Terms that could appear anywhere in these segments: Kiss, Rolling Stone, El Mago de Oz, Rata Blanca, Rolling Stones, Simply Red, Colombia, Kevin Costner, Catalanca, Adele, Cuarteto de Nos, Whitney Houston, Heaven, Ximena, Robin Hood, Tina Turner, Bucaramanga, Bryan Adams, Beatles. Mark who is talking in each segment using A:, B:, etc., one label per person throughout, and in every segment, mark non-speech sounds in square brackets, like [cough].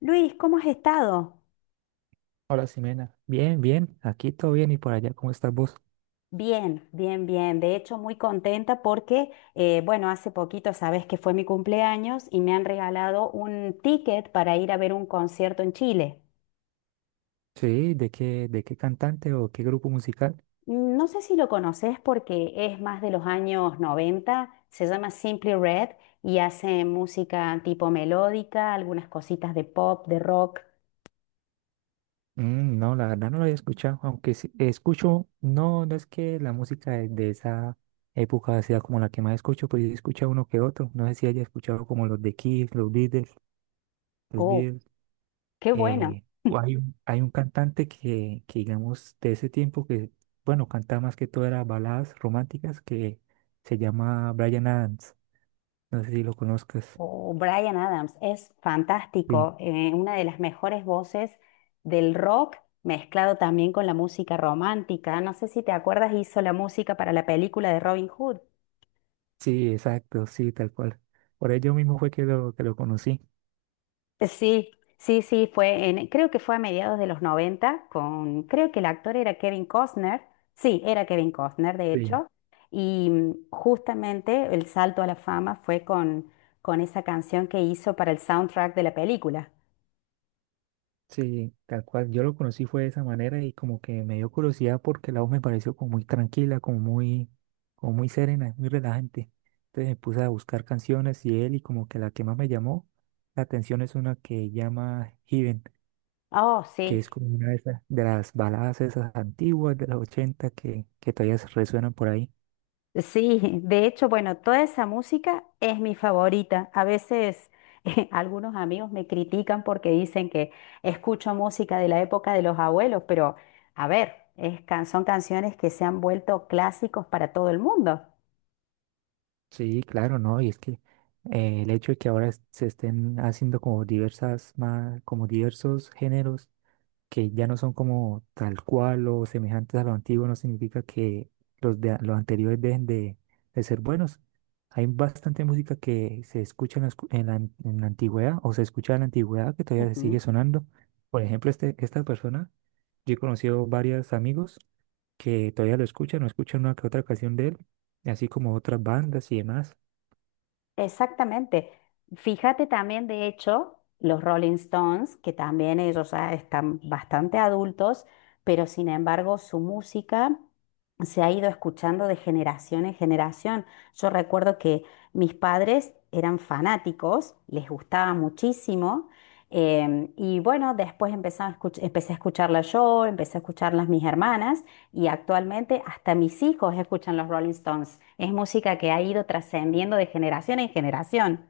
A: Luis, ¿cómo has estado?
B: Hola, Ximena. Bien, bien. Aquí todo bien y por allá, ¿cómo estás vos?
A: Bien, bien, bien. De hecho, muy contenta porque, bueno, hace poquito sabes que fue mi cumpleaños y me han regalado un ticket para ir a ver un concierto en Chile.
B: Sí, ¿de qué cantante o qué grupo musical?
A: No sé si lo conoces porque es más de los años 90. Se llama Simply Red y hace música tipo melódica, algunas cositas de pop, de rock.
B: No, la verdad no lo había escuchado, aunque sí escucho. No, no es que la música de esa época sea como la que más escucho, pues yo escucho uno que otro. No sé si haya escuchado como los de Kiss, los Beatles, los
A: ¡Oh,
B: Beatles.
A: qué bueno!
B: O hay un cantante que, digamos, de ese tiempo que, bueno, cantaba más que todo era baladas románticas que se llama Bryan Adams. No sé si lo conozcas.
A: O Bryan Adams es
B: Sí.
A: fantástico, una de las mejores voces del rock, mezclado también con la música romántica. No sé si te acuerdas, hizo la música para la película de Robin Hood.
B: Sí, exacto, sí, tal cual. Por ello mismo fue que lo conocí.
A: Sí, sí, sí, creo que fue a mediados de los 90. Creo que el actor era Kevin Costner. Sí, era Kevin Costner, de
B: Sí.
A: hecho. Y justamente el salto a la fama fue con esa canción que hizo para el soundtrack de la película.
B: Sí, tal cual. Yo lo conocí fue de esa manera, y como que me dio curiosidad porque la voz me pareció como muy tranquila, como muy serena, muy relajante. Entonces me puse a buscar canciones y él, y como que la que más me llamó la atención es una que llama Heaven,
A: Oh,
B: que
A: sí.
B: es como una de esas, de las baladas esas antiguas de los 80 que todavía se resuenan por ahí.
A: Sí, de hecho, bueno, toda esa música es mi favorita. A veces [laughs] algunos amigos me critican porque dicen que escucho música de la época de los abuelos, pero a ver, son canciones que se han vuelto clásicos para todo el mundo.
B: Sí, claro, ¿no? Y es que el hecho de que ahora se estén haciendo como diversas más, como diversos géneros que ya no son como tal cual o semejantes a lo antiguo, no significa que los los anteriores dejen de ser buenos. Hay bastante música que se escucha en la antigüedad, o se escucha en la antigüedad, que todavía se sigue sonando. Por ejemplo, esta persona, yo he conocido varios amigos que todavía lo escuchan o escuchan una que otra canción de él, así como otras bandas y demás.
A: Exactamente. Fíjate también, de hecho, los Rolling Stones, que también ellos ya están bastante adultos, pero sin embargo su música se ha ido escuchando de generación en generación. Yo recuerdo que mis padres eran fanáticos, les gustaba muchísimo. Y bueno, después empecé a escucharla yo, empecé a escucharlas mis hermanas. Y actualmente hasta mis hijos escuchan los Rolling Stones. Es música que ha ido trascendiendo de generación en generación.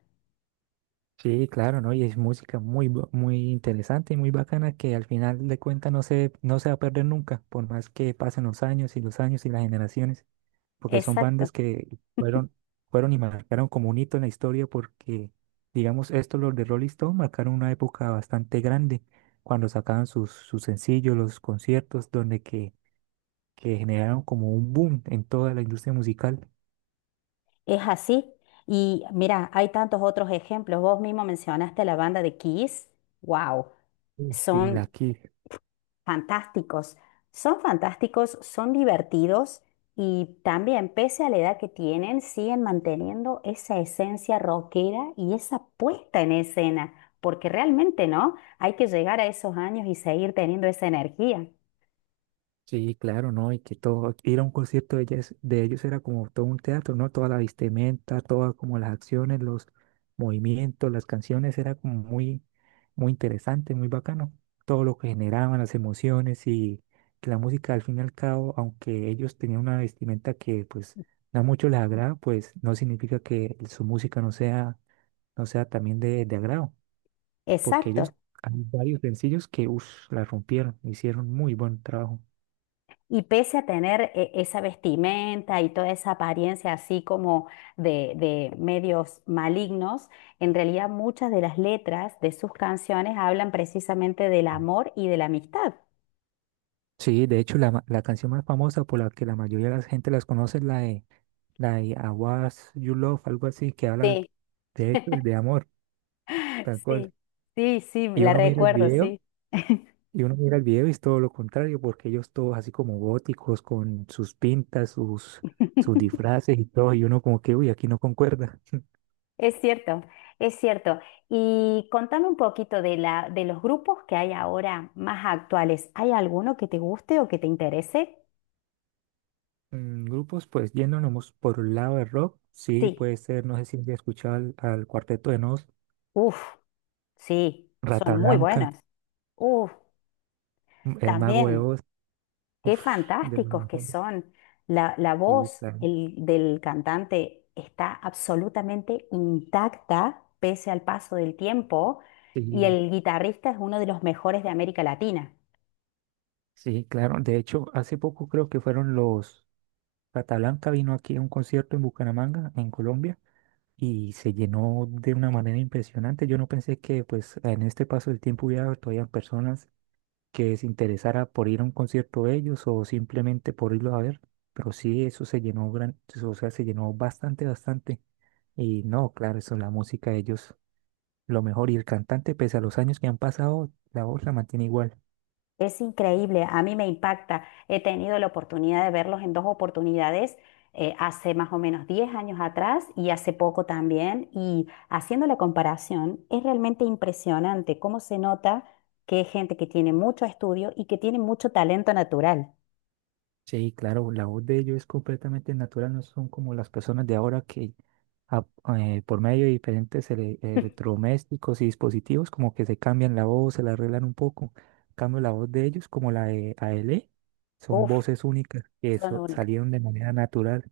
B: Sí, claro, ¿no? Y es música muy interesante y muy bacana, que al final de cuentas no se va a perder nunca, por más que pasen los años y las generaciones, porque son bandas
A: Exacto,
B: que fueron y marcaron como un hito en la historia porque, digamos, estos, los de Rolling Stone, marcaron una época bastante grande cuando sacaban sus sencillos, los conciertos, donde que generaron como un boom en toda la industria musical.
A: es así. Y mira, hay tantos otros ejemplos. Vos mismo mencionaste la banda de Kiss. Wow,
B: Uy. Y
A: son
B: la.
A: fantásticos. Son fantásticos, son divertidos y también, pese a la edad que tienen, siguen manteniendo esa esencia rockera y esa puesta en escena, porque realmente, ¿no? Hay que llegar a esos años y seguir teniendo esa energía.
B: Sí, claro, ¿no? Y que todo, ir a un concierto de ellas, de ellos, era como todo un teatro, ¿no? Toda la vestimenta, todas como las acciones, los movimientos, las canciones, era como muy, muy interesante, muy bacano. Todo lo que generaban, las emociones, y que la música al fin y al cabo, aunque ellos tenían una vestimenta que pues no mucho les agrada, pues no significa que su música no sea también de agrado, porque
A: Exacto.
B: ellos, hay varios sencillos que, uff, la rompieron, hicieron muy buen trabajo.
A: Y pese a tener esa vestimenta y toda esa apariencia así como de medios malignos, en realidad muchas de las letras de sus canciones hablan precisamente del amor y de la amistad.
B: Sí, de hecho, la canción más famosa por la que la mayoría de la gente las conoce es la de I Was You Love, algo así, que habla de hecho de amor, tal cual.
A: Sí, sí, sí,
B: Y
A: la
B: uno mira el
A: recuerdo,
B: video,
A: sí.
B: y uno mira el video y es todo lo contrario, porque ellos todos así como góticos, con sus pintas, sus
A: [laughs]
B: disfraces y todo, y uno como que, uy, aquí no concuerda.
A: Es cierto, es cierto. Y contame un poquito de los grupos que hay ahora más actuales. ¿Hay alguno que te guste o que te interese?
B: Grupos, pues yéndonos por un lado de rock, sí,
A: Sí.
B: puede ser. No sé si ya escuchado al Cuarteto de Nos,
A: Uf, sí, son
B: Rata
A: muy
B: Blanca,
A: buenos. Uf,
B: El Mago de
A: también.
B: Oz,
A: Qué
B: uf, de los
A: fantásticos que
B: mejores.
A: son. La
B: Sí,
A: voz
B: claro.
A: del cantante está absolutamente intacta pese al paso del tiempo y
B: Sí,
A: el guitarrista es uno de los mejores de América Latina.
B: sí, claro. De hecho, hace poco creo que fueron los Catalanca, vino aquí a un concierto en Bucaramanga, en Colombia, y se llenó de una manera impresionante. Yo no pensé que pues en este paso del tiempo hubiera todavía personas que se interesara por ir a un concierto de ellos o simplemente por irlo a ver. Pero sí, eso se llenó o sea, se llenó bastante, bastante. Y no, claro, eso, la música de ellos, lo mejor. Y el cantante, pese a los años que han pasado, la voz la mantiene igual.
A: Es increíble, a mí me impacta. He tenido la oportunidad de verlos en dos oportunidades, hace más o menos 10 años atrás y hace poco también. Y haciendo la comparación, es realmente impresionante cómo se nota que es gente que tiene mucho estudio y que tiene mucho talento natural.
B: Sí, claro, la voz de ellos es completamente natural, no son como las personas de ahora que a- por medio de diferentes electrodomésticos y dispositivos como que se cambian la voz, se la arreglan un poco. En cambio, la voz de ellos, como la de AL, son
A: Uf,
B: voces únicas que
A: son únicas.
B: salieron de manera natural.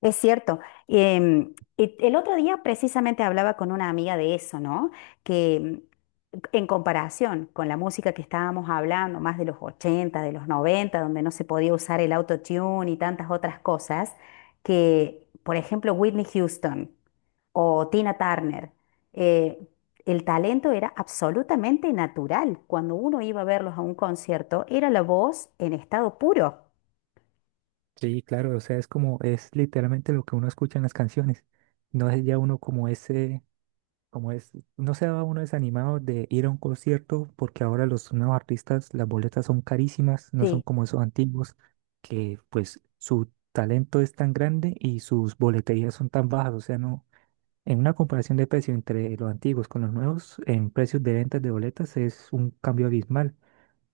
A: Es cierto. Y el otro día precisamente hablaba con una amiga de eso, ¿no? Que en comparación con la música que estábamos hablando, más de los 80, de los 90, donde no se podía usar el autotune y tantas otras cosas, que, por ejemplo, Whitney Houston o Tina Turner, eh, el talento era absolutamente natural. Cuando uno iba a verlos a un concierto, era la voz en estado puro.
B: Sí, claro, o sea, es como, es literalmente lo que uno escucha en las canciones. No es ya uno como ese. Como es, no se va uno desanimado de ir a un concierto, porque ahora los nuevos artistas, las boletas son carísimas, no son como esos antiguos, que pues su talento es tan grande y sus boleterías son tan bajas. O sea, no, en una comparación de precio entre los antiguos con los nuevos, en precios de ventas de boletas es un cambio abismal.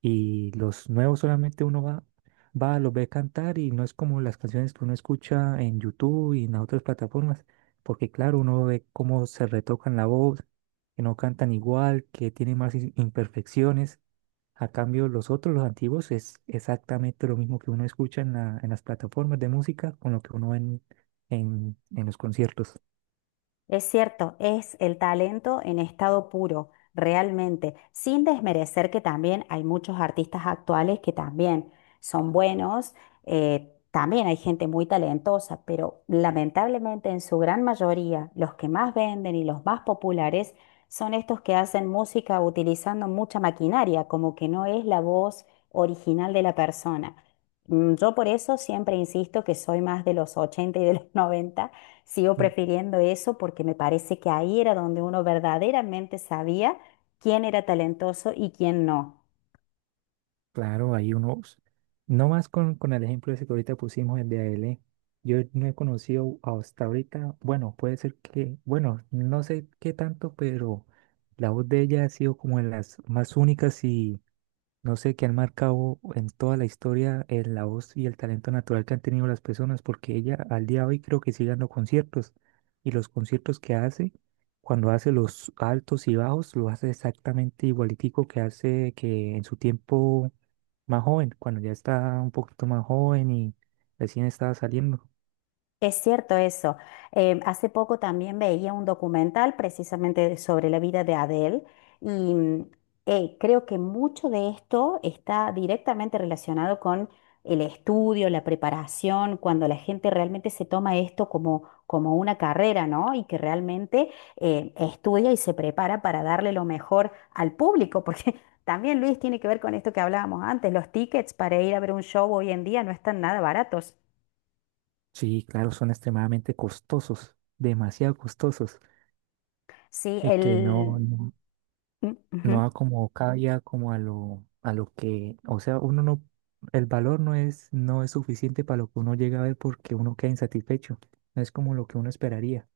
B: Y los nuevos, solamente uno va, los ve cantar, y no es como las canciones que uno escucha en YouTube y en las otras plataformas, porque claro, uno ve cómo se retocan la voz, que no cantan igual, que tienen más imperfecciones. A cambio, los otros, los antiguos, es exactamente lo mismo que uno escucha en en las plataformas de música con lo que uno ve en los conciertos.
A: Es cierto, es el talento en estado puro, realmente, sin desmerecer que también hay muchos artistas actuales que también son buenos, también hay gente muy talentosa, pero lamentablemente en su gran mayoría los que más venden y los más populares son estos que hacen música utilizando mucha maquinaria, como que no es la voz original de la persona. Yo por eso siempre insisto que soy más de los 80 y de los 90. Sigo prefiriendo eso porque me parece que ahí era donde uno verdaderamente sabía quién era talentoso y quién no.
B: Claro, hay unos, no más con el ejemplo ese que ahorita pusimos, el de ALE, yo no he conocido hasta ahorita, bueno, puede ser que, bueno, no sé qué tanto, pero la voz de ella ha sido como de las más únicas y, no sé, que han marcado en toda la historia, la voz y el talento natural que han tenido las personas, porque ella al día de hoy creo que sigue dando conciertos, y los conciertos que hace, cuando hace los altos y bajos, lo hace exactamente igualitico que hace que en su tiempo más joven, cuando ya está un poquito más joven y recién estaba saliendo.
A: Es cierto eso. Hace poco también veía un documental precisamente sobre la vida de Adele y creo que mucho de esto está directamente relacionado con el estudio, la preparación, cuando la gente realmente se toma esto como, como una carrera, ¿no? Y que realmente estudia y se prepara para darle lo mejor al público, porque [laughs] también Luis tiene que ver con esto que hablábamos antes, los tickets para ir a ver un show hoy en día no están nada baratos.
B: Sí, claro, son extremadamente costosos, demasiado costosos,
A: Sí,
B: y que no, no-
A: mm, ujú.
B: no a como cabía, como a lo que, o sea, uno no, el valor no es suficiente para lo que uno llega a ver, porque uno queda insatisfecho. No es como lo que uno esperaría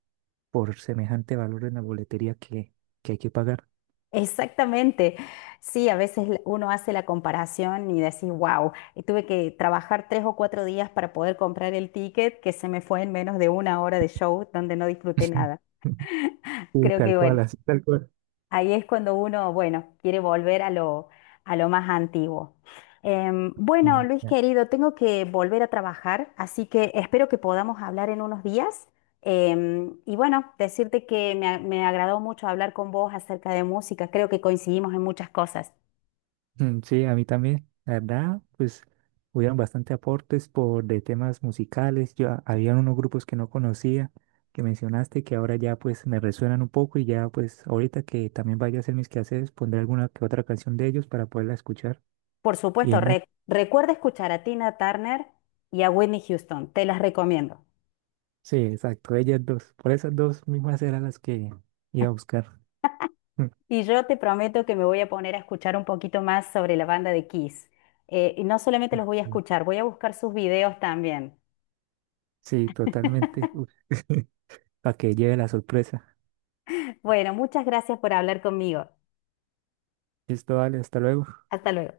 B: por semejante valor en la boletería que hay que pagar.
A: Exactamente. Sí, a veces uno hace la comparación y decís, wow, tuve que trabajar 3 o 4 días para poder comprar el ticket que se me fue en menos de 1 hora de show donde no disfruté
B: [laughs]
A: nada.
B: Sí,
A: Creo
B: tal
A: que,
B: cual,
A: bueno,
B: así tal cual.
A: ahí es cuando uno, bueno, quiere volver a lo, más antiguo. Bueno, Luis querido, tengo que volver a trabajar, así que espero que podamos hablar en unos días. Y bueno, decirte que me agradó mucho hablar con vos acerca de música. Creo que coincidimos en muchas cosas.
B: Mm, sí, a mí también, la verdad, pues hubieron bastante aportes por de temas musicales. Yo había unos grupos que no conocía, que mencionaste, que ahora ya pues me resuenan un poco, y ya pues ahorita que también vaya a hacer mis quehaceres, pondré alguna que otra canción de ellos para poderla escuchar
A: Por
B: y
A: supuesto,
B: demás.
A: recuerda escuchar a Tina Turner y a Whitney Houston. Te las recomiendo.
B: Sí, exacto, ellas dos. Por esas dos mismas eran las que iba a buscar. [laughs]
A: Y yo te prometo que me voy a poner a escuchar un poquito más sobre la banda de Kiss. Y no solamente los voy a escuchar, voy a buscar sus videos también.
B: Sí, totalmente. Para [laughs] que lleve la sorpresa.
A: Bueno, muchas gracias por hablar conmigo.
B: Listo, vale, hasta luego.
A: Hasta luego.